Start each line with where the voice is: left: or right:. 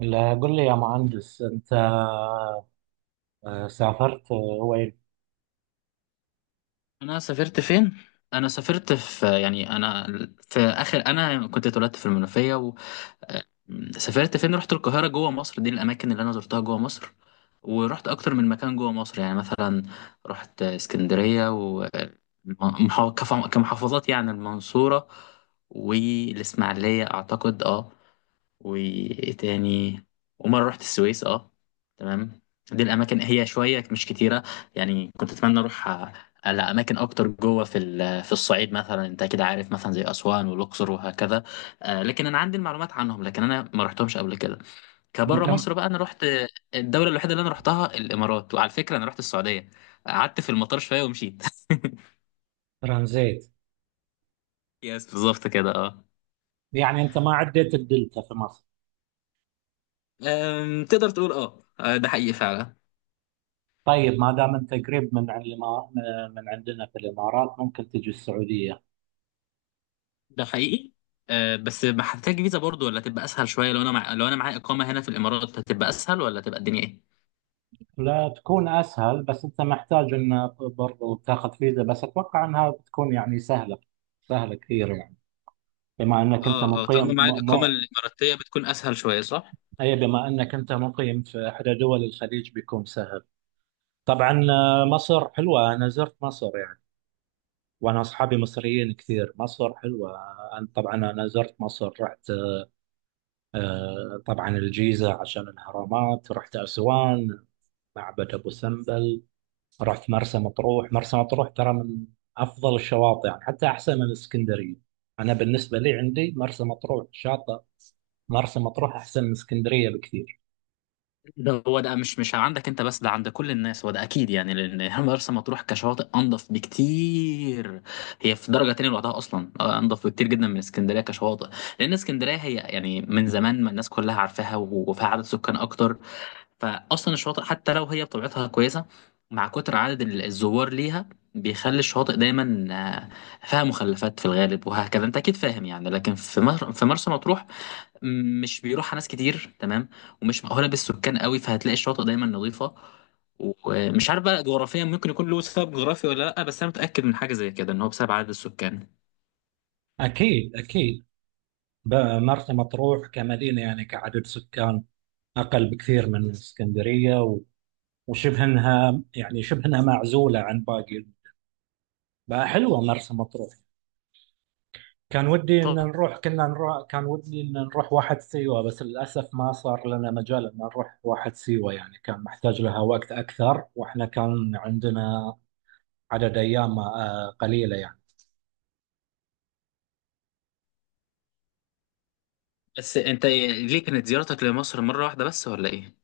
right: لا قل لي يا مهندس انت، سافرت، وين.
left: انا سافرت فين؟ انا سافرت في يعني انا في اخر انا كنت اتولدت في المنوفيه آه، سافرت فين؟ رحت القاهرة جوه مصر. دي الأماكن اللي أنا زرتها جوه مصر، ورحت أكتر من مكان جوه مصر. يعني مثلا رحت اسكندرية ومحافظات، كمحافظات يعني المنصورة والإسماعيلية أعتقد، أه. وايه تاني؟ ومره رحت السويس. اه تمام، دي الاماكن هي شويه مش كتيره. يعني كنت اتمنى اروح على اماكن اكتر جوه في الصعيد مثلا، انت كده عارف، مثلا زي اسوان والاقصر وهكذا. لكن انا عندي المعلومات عنهم، لكن انا ما رحتهمش قبل كده. كبره
right: انت م-
left: مصر بقى. انا رحت الدوله الوحيده اللي انا رحتها الامارات، وعلى فكره انا رحت السعوديه، قعدت في المطار شويه ومشيت.
right: ترانزيت.
left: يس بالظبط كده اه.
right: يعني انت ما عديت الدلتا في مصر؟
left: تقدر تقول اه، ده حقيقي فعلا.
right: طيب ما دام انت قريب من من عندنا في الامارات ممكن تجي السعوديه.
left: ده حقيقي. آه بس ما هتحتاج فيزا برضو، ولا تبقى اسهل شويه لو انا لو انا معايا اقامه هنا في الامارات، هتبقى اسهل ولا تبقى الدنيا ايه؟
right: لا تكون اسهل، بس انت محتاج ان برضو تاخذ فيزا، بس اتوقع انها بتكون يعني سهله، سهله كثير يعني، بما انك انت
left: اه اه، طالما
right: مقيم
left: معايا الاقامه الاماراتيه بتكون اسهل شويه، صح.
right: اي، بما انك انت مقيم في احدى دول الخليج بيكون سهل. طبعا، مصر حلوه، انا زرت مصر يعني، وانا اصحابي مصريين كثير، مصر حلوه. أنا طبعا زرت مصر، رحت، طبعا الجيزه عشان الاهرامات، رحت اسوان، معبد ابو سمبل، رحت مرسى مطروح. مرسى مطروح ترى من افضل الشواطئ يعني، حتى احسن من اسكندريه. انا بالنسبه لي عندي مرسى مطروح شاطئ، مرسى مطروح احسن من اسكندريه بكثير.
left: ده هو ده، مش عندك انت بس، ده عند كل الناس، هو ده اكيد. يعني لان مرسى مطروح كشواطئ انضف بكتير، هي في درجه تانية لوحدها اصلا. انضف بكتير جدا من اسكندريه كشواطئ. لان اسكندريه هي يعني من زمان ما الناس كلها عارفاها وفيها عدد سكان اكتر، فاصلا الشواطئ حتى لو هي بطبيعتها كويسه، مع كتر عدد الزوار ليها بيخلي الشواطئ دايما، فيها مخلفات في الغالب وهكذا، انت اكيد فاهم. يعني لكن في مرسى مطروح مش بيروحها ناس كتير، تمام. ومش مأهوله بالسكان قوي، فهتلاقي الشواطئ دايما نظيفه. ومش عارف بقى جغرافيا، ممكن يكون له سبب جغرافي ولا لا، بس انا متأكد من حاجه زي كده، ان هو بسبب عدد السكان.
right: اكيد اكيد. ب- مرسى مطروح كمدينه، يعني كعدد سكان، اقل بكثير من اسكندريه، وشبه انها يعني شبه انها معزوله عن باقي، فحلوه مرسى مطروح. كان ودي ان نروح، كنا نروح، كان ودي ان نروح واحد سيوه، بس للاسف ما صار لنا مجال ان نروح واحد سيوه، يعني كان محتاج لها وقت اكثر، واحنا كان عندنا عدد ايام، قليله يعني.
left: بس انت ليه كانت زيارتك لمصر مره واحده بس ولا ايه؟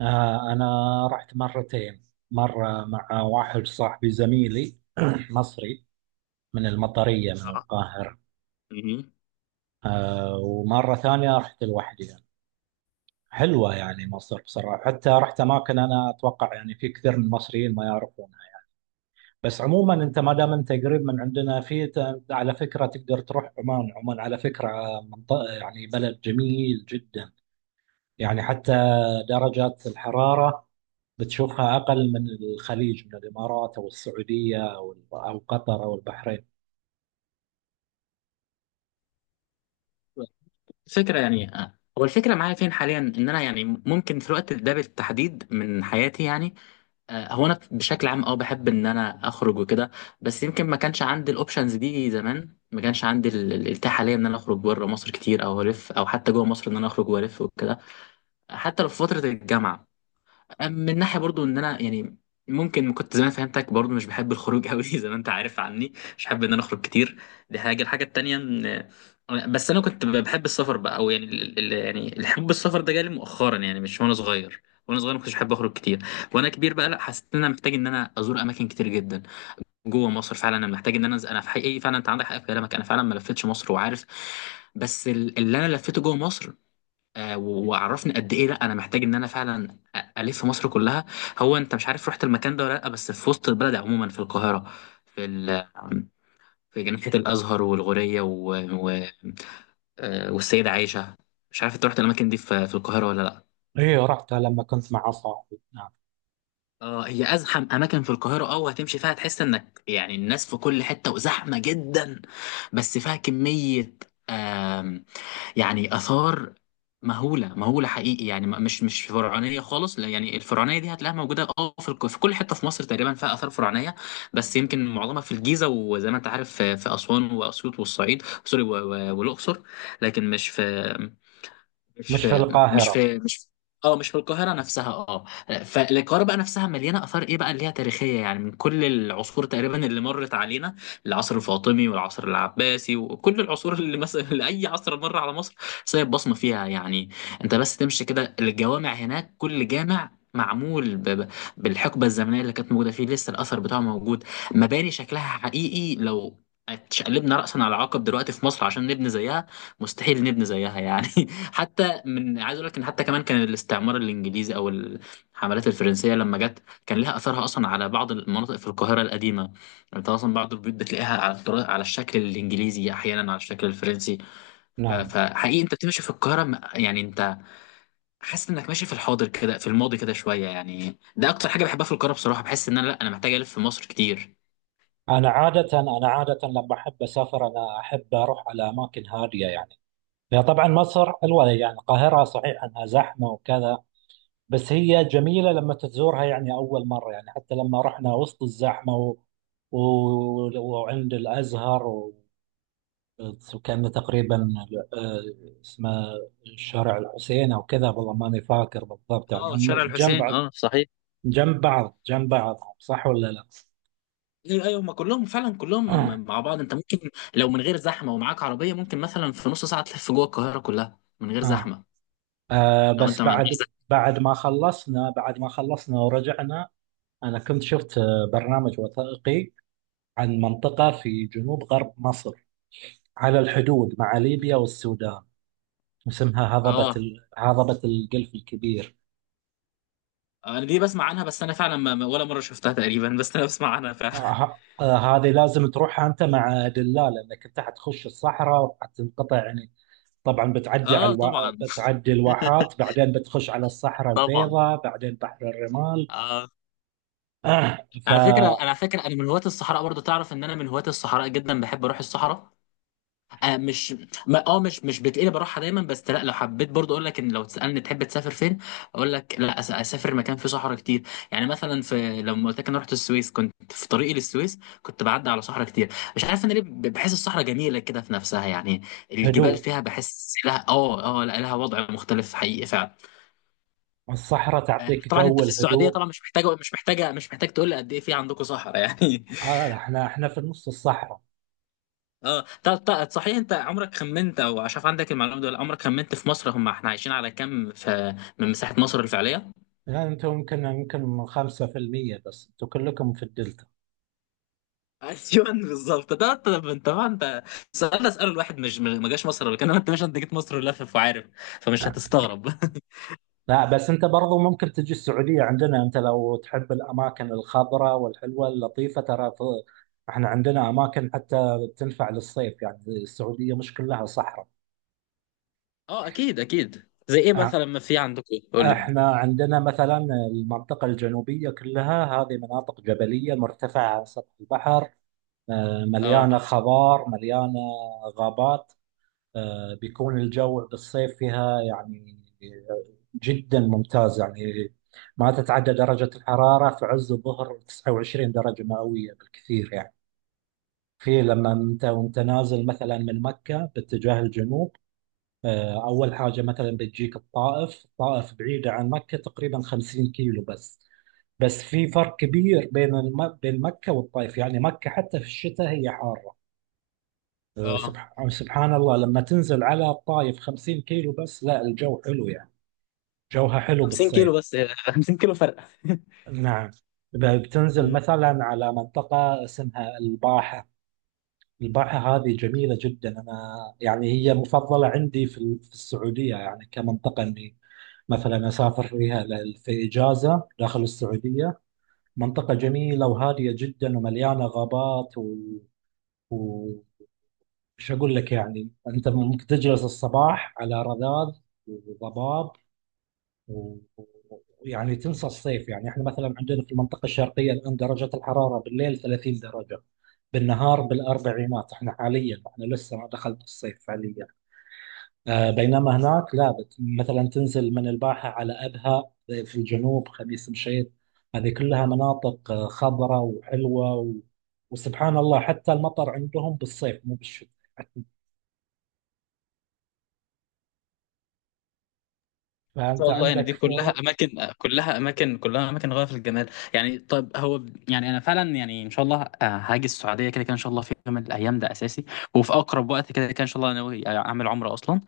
right: انا رحت مرتين، مره مع واحد صاحبي زميلي مصري، من المطريه من
left: اه.
right: القاهره،
left: مهم.
right: ومره ثانيه رحت لوحدي. حلوة يعني مصر بصراحة، حتى رحت أماكن أنا أتوقع يعني في كثير من المصريين ما يعرفونها. بس عموما أنت ما دام أنت قريب من عندنا على فكرة تقدر تروح عمان، عمان على فكرة منطقة، يعني بلد جميل جدا، يعني حتى درجات الحرارة بتشوفها أقل من الخليج، من الإمارات أو السعودية أو قطر أو البحرين.
left: فكرة يعني، هو الفكرة معايا فين حاليا، ان انا يعني ممكن في الوقت ده بالتحديد من حياتي يعني، هو انا بشكل عام اه بحب ان انا اخرج وكده. بس يمكن ما كانش عندي الاوبشنز دي زمان، ما كانش عندي الاتاحة حاليا ان انا اخرج بره مصر كتير او الف، او حتى جوه مصر ان انا اخرج والف وكده. حتى لو في فترة الجامعة، من ناحيه برضو ان انا يعني ممكن كنت زمان فهمتك برضو مش بحب الخروج قوي زي ما انت عارف عني، مش بحب ان انا اخرج كتير. دي حاجه. الحاجه التانيه ان، بس انا كنت بحب السفر بقى، او يعني يعني الحب السفر ده جالي مؤخرا، يعني مش وانا صغير. وانا صغير ما كنتش بحب اخرج كتير، وانا كبير بقى لا، حسيت ان انا محتاج ان انا ازور اماكن كتير جدا جوه مصر. فعلا انا محتاج ان انا انا في حقيقي فعلا، انت عندك حق في كلامك، انا فعلا ما لفتش مصر وعارف. بس اللي انا لفيته جوه مصر، وعرفني قد ايه لا انا محتاج ان انا فعلا الف مصر كلها. هو انت مش عارف رحت المكان ده ولا لا، بس في وسط البلد عموما في القاهره، في ال... في جنينه الازهر والغوريه و... والسيده عائشه. مش عارف انت رحت الاماكن دي في في القاهره ولا لا.
right: إيه رحتها لما كنت مع صاحبي، نعم.
left: اه هي ازحم اماكن في القاهره اه، وهتمشي فيها تحس انك، يعني الناس في كل حته وزحمه جدا. بس فيها كميه، آم، يعني اثار مهوله، مهوله حقيقي. يعني مش فرعونيه خالص لا، يعني الفرعونيه دي هتلاقيها موجوده اه في كل حته في مصر تقريبا فيها اثار فرعونيه، بس يمكن معظمها في الجيزه، وزي ما انت عارف في في اسوان واسيوط والصعيد، سوري والاقصر. لكن مش في مش
right: مش في
left: في مش
right: القاهرة،
left: في مش في. اه مش في القاهرة نفسها اه. فالقاهرة بقى نفسها مليانة آثار، ايه بقى اللي هي تاريخية، يعني من كل العصور تقريبا اللي مرت علينا، العصر الفاطمي والعصر العباسي وكل العصور اللي مثلا اللي أي عصر مر على مصر سايب بصمة فيها. يعني انت بس تمشي كده، الجوامع هناك كل جامع معمول بالحقبة الزمنية اللي كانت موجودة فيه، لسه الأثر بتاعه موجود. مباني شكلها حقيقي، لو اتشقلبنا رأسا على عقب دلوقتي في مصر عشان نبني زيها، مستحيل نبني زيها يعني. حتى من عايز اقول لك ان، حتى كمان كان الاستعمار الانجليزي او الحملات الفرنسيه لما جت كان لها اثرها اصلا على بعض المناطق في القاهره القديمه. يعني انت اصلا بعض البيوت بتلاقيها على على الشكل الانجليزي، احيانا على الشكل الفرنسي.
right: نعم.
left: فحقيقي انت بتمشي في القاهره يعني انت حاسس انك ماشي في الحاضر كده، في الماضي كده شويه. يعني ده اكتر حاجه بحبها في القاهره بصراحه، بحس ان انا لا، انا محتاج الف في مصر كتير.
right: أنا عادة، أنا عادة لما أحب أسافر أنا أحب أروح على أماكن هادية يعني. هي طبعا مصر حلوة، يعني القاهرة صحيح أنها زحمة وكذا، بس هي جميلة لما تزورها يعني أول مرة، يعني حتى لما رحنا وسط الزحمة و... وعند الأزهر، وكان تقريبا آه، اسمه شارع الحسين أو كذا، والله ماني فاكر بالضبط، يعني
left: اه
right: هم
left: شارع
right: جنب
left: الحسين
right: بعض.
left: اه صحيح.
right: جنب بعض، جنب بعض، صح ولا لا؟
left: ايوه ايوه، ما كلهم فعلا كلهم مع بعض. انت ممكن لو من غير زحمه ومعاك عربيه، ممكن مثلا في نص ساعه تلف جوه القاهره كلها من غير
right: آه.
left: زحمه.
right: آه
left: لو انت
right: بس
left: مع مش
right: بعد،
left: زحمة.
right: بعد ما خلصنا ورجعنا، أنا كنت شفت، برنامج وثائقي عن منطقة في جنوب غرب مصر، على الحدود مع ليبيا والسودان، اسمها
left: اه
right: هضبة الجلف الكبير.
left: انا دي بسمع عنها، بس انا فعلا ولا مره شفتها تقريبا، بس انا بسمع عنها فعلا.
right: آه ه- آه، هذه لازم تروحها أنت مع دلال، لأنك أنت حتخش الصحراء وحتنقطع يعني. طبعا
left: اه طبعا.
right: بتعدي الواحات، بعدين بتخش على الصحراء
left: طبعا
right: البيضاء، بعدين بحر الرمال.
left: اه. على فكره انا،
right: فهدوء
left: على فكره انا من هواة الصحراء برضو، تعرف ان انا من هواة الصحراء جدا، بحب اروح الصحراء. آه مش، ما اه مش بتقلب راحه دايما، بس لا لو حبيت برضه، اقول لك ان لو تسالني تحب تسافر فين، اقول لك لا، اسافر مكان فيه صحراء كتير. يعني مثلا في لما قلت لك انا رحت السويس، كنت في طريقي للسويس كنت بعدي على صحراء كتير. مش عارف انا ليه بحس الصحراء جميله كده في نفسها، يعني الجبال فيها بحس لها اه اه لا، لها وضع مختلف حقيقي فعلا.
right: الصحراء تعطيك
left: طبعا انت
right: جو
left: في السعوديه
right: الهدوء.
left: طبعا، مش محتاجه مش محتاج تقول لي قد ايه في عندكم صحراء يعني.
right: آه، احنا في نص الصحراء.
left: اه طب، طب صحيح، انت عمرك خمنت او عشان عندك المعلومه دي، ولا عمرك خمنت في مصر هم احنا عايشين على كام في من مساحه مصر الفعليه؟
right: يعني انتم يمكن، يمكن 5% بس، انتم كلكم في الدلتا.
left: ايوه بالظبط ده. طب انت طبعا انت، السؤال ده اساله الواحد ما جاش مصر قبل كده، انت مش، انت جيت مصر لافف وعارف، فمش هتستغرب.
right: لا، بس انت برضو ممكن تجي السعودية عندنا، انت لو تحب الاماكن الخضراء والحلوة اللطيفة ترى، احنا عندنا اماكن حتى تنفع للصيف، يعني السعودية مش كلها صحراء.
left: اه اكيد اكيد، زي ايه
right: اه،
left: مثلا ما في عندكم قول لي.
right: احنا عندنا مثلا المنطقة الجنوبية كلها، هذه مناطق جبلية مرتفعة عن سطح البحر، مليانة
left: اه
right: خضار، مليانة غابات. بيكون الجو بالصيف فيها يعني جدا ممتاز يعني، ما تتعدى درجة الحرارة في عز الظهر 29 درجة مئوية بالكثير يعني. في لما انت، وانت نازل مثلا من مكة باتجاه الجنوب، اول حاجة مثلا بتجيك الطائف، الطائف بعيدة عن مكة تقريبا 50 كيلو بس، بس في فرق كبير بين مكة والطائف، يعني مكة حتى في الشتاء هي حارة. أه،
left: اه
right: سبح- آه، سبحان الله لما تنزل على الطايف، 50 كيلو بس، لا الجو حلو يعني، جوها حلو
left: 50 كيلو
right: بالصيف.
left: بس، 50 كيلو فرق.
right: نعم. بتنزل مثلا على منطقة اسمها الباحة، الباحة هذه جميلة جدا. أنا يعني هي مفضلة عندي في السعودية، يعني كمنطقة إني مثلا أسافر فيها، في إجازة داخل السعودية. منطقة جميلة وهادية جدا ومليانة غابات و... مش هقول لك، يعني انت ممكن تجلس الصباح على رذاذ وضباب و- ويعني تنسى الصيف. يعني احنا مثلا عندنا في المنطقه الشرقيه الان درجه الحراره بالليل 30 درجه، بالنهار بالاربعينات، احنا حاليا احنا لسه ما دخلت الصيف فعليا. آه، بينما هناك لا، مثلا تنزل من الباحه على ابها في الجنوب، خميس مشيط، هذه كلها مناطق، خضراء وحلوه، وسبحان الله حتى المطر عندهم بالصيف مو بالشتاء،
left: ان
right: فأنت
left: شاء الله. يعني دي
right: عندك.
left: كلها اماكن، كلها اماكن، كلها اماكن غايه في الجمال يعني. طب هو يعني انا فعلا، يعني ان شاء الله، هاجي السعوديه كده كده ان شاء الله في يوم من الايام، ده اساسي، وفي اقرب وقت كده كده ان شاء الله. انا ناوي اعمل عمره اصلا،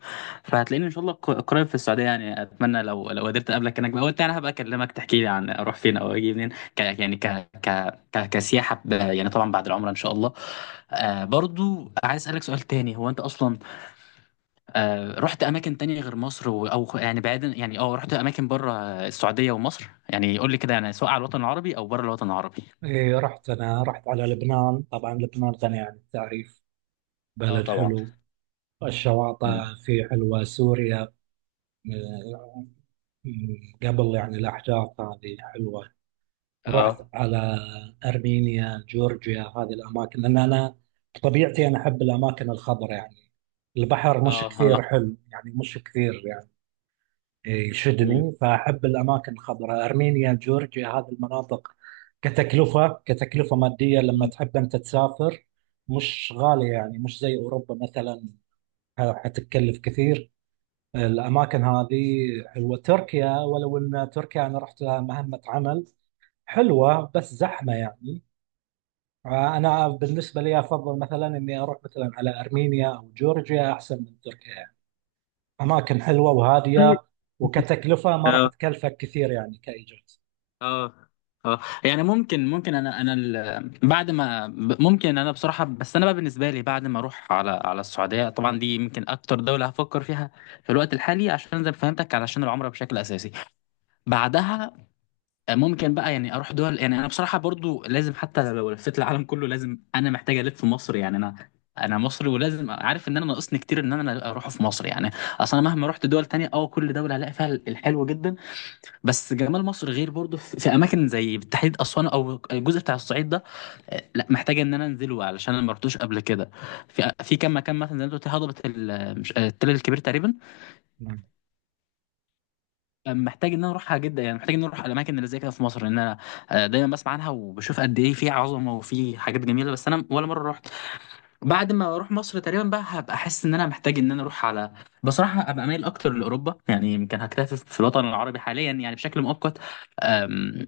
left: فهتلاقيني ان شاء الله قريب في السعوديه. يعني اتمنى لو لو قدرت اقابلك هناك بقى، وانت انا هبقى اكلمك تحكي لي عن اروح فين او اجي منين. ك يعني ك ك ك كسياحه يعني طبعا بعد العمره ان شاء الله. آه برضو عايز اسالك سؤال تاني، هو انت اصلا رحت اماكن تانية غير مصر او يعني بعيدا، يعني اه رحت اماكن بره السعوديه ومصر، يعني قول لي كده، يعني سواء على الوطن العربي او بره الوطن العربي.
right: إيه رحت، أنا رحت على لبنان، طبعا لبنان غني عن التعريف،
left: اه
right: بلد
left: طبعا.
right: حلو، الشواطئ
left: امم.
right: فيه حلوة. سوريا م- قبل يعني الأحداث هذه حلوة. رحت
left: اه
right: على أرمينيا، جورجيا، هذه الأماكن، لأن أنا طبيعتي أنا أحب الأماكن الخضراء يعني، البحر مش
left: اه اه.
right: كثير حلو يعني، مش كثير يعني
left: امم.
right: يشدني، فأحب الأماكن الخضراء، أرمينيا جورجيا هذه المناطق. كتكلفة، كتكلفة مادية لما
left: أمم.
right: تحب أنت تسافر، مش غالية يعني، مش زي أوروبا مثلا، حتتكلف كثير. الأماكن هذه حلوة. تركيا، ولو أن تركيا أنا رحت لها مهمة عمل، حلوة بس زحمة يعني. أنا بالنسبة لي أفضل مثلا إني أروح مثلا على أرمينيا أو جورجيا أحسن من تركيا، اماكن حلوه وهاديه، وكتكلفه ما راح
left: اه
right: تكلفك كثير يعني كايجار.
left: اه اه، يعني ممكن ممكن انا انا بعد ما ممكن انا بصراحه، بس انا بقى بالنسبه لي بعد ما اروح على على السعوديه طبعا، دي يمكن اكتر دوله هفكر فيها في الوقت الحالي، عشان زي ما فهمتك علشان العمره بشكل اساسي. بعدها ممكن بقى يعني اروح دول. يعني انا بصراحه برضو لازم، حتى لو لفيت العالم كله لازم انا محتاج الف في مصر. يعني انا انا مصري ولازم عارف ان انا ناقصني كتير ان انا اروح في مصر، يعني اصلا مهما رحت دول تانية اه كل دوله هلاقي فيها الحلو جدا. بس جمال مصر غير، برضو في في اماكن زي بالتحديد اسوان او الجزء بتاع الصعيد ده، لا محتاج ان انا انزله علشان انا ما رحتوش قبل كده. في في كام مكان مثلا زي ما أنت قلت هضبه التل الكبير تقريبا،
right: مم.
left: محتاج ان انا اروحها جدا. يعني محتاج ان انا اروح الاماكن اللي زي كده في مصر، لان انا دايما بسمع عنها وبشوف قد ايه في عظمه وفي حاجات جميله، بس انا ولا مره رحت. بعد ما اروح مصر تقريبا بقى هبقى احس ان انا محتاج ان انا اروح على، بصراحه هبقى مايل اكتر لاوروبا. يعني يمكن هكتفي في الوطن العربي حاليا يعني بشكل مؤقت، آم،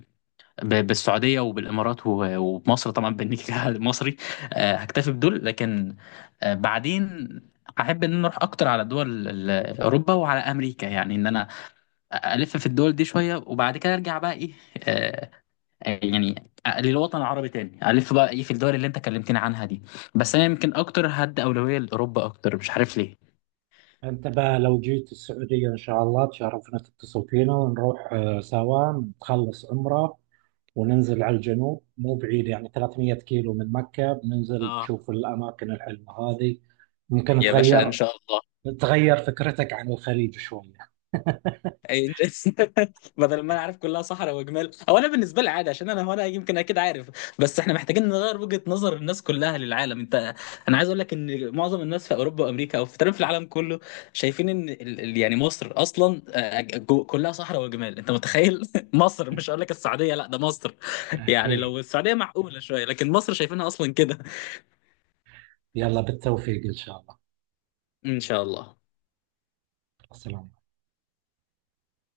left: بالسعوديه وبالامارات ومصر طبعا بالنيكة المصري. هكتفي بدول، لكن بعدين هحب ان انا اروح اكتر على دول اوروبا وعلى امريكا. يعني ان انا الف في الدول دي شويه، وبعد كده ارجع بقى ايه، آه، يعني للوطن العربي تاني، الف بقى ايه في الدول اللي انت كلمتني عنها دي. بس انا يمكن اكتر هدي اولويه لاوروبا اكتر، مش عارف ليه.
right: انت بقى لو جيت السعوديه ان شاء الله تشرفنا، تتصل فينا ونروح، سوا نتخلص عمره وننزل على الجنوب، مو بعيد يعني 300 كيلو من مكه، بننزل
left: اه
right: نشوف الاماكن الحلوه هذه. ممكن
left: يا باشا ان
right: تغير،
left: شاء الله.
right: تغير فكرتك عن الخليج شويه.
left: أي- بدل ما انا عارف كلها صحراء وجمال، او انا بالنسبه لي عادي عشان انا، هو انا يمكن اكيد عارف. بس احنا محتاجين نغير وجهه نظر الناس كلها للعالم. انت انا عايز اقول لك ان معظم الناس في اوروبا وامريكا او في تقريبا في العالم كله، شايفين ان يعني مصر اصلا كلها صحراء وجمال، انت متخيل. مصر، مش هقول لك السعوديه لا، ده مصر. يعني لو
right: اكيد.
left: السعوديه معقوله شويه، لكن مصر شايفينها اصلا كده.
right: يلا بالتوفيق ان شاء الله.
left: ان شاء الله.
right: السلام.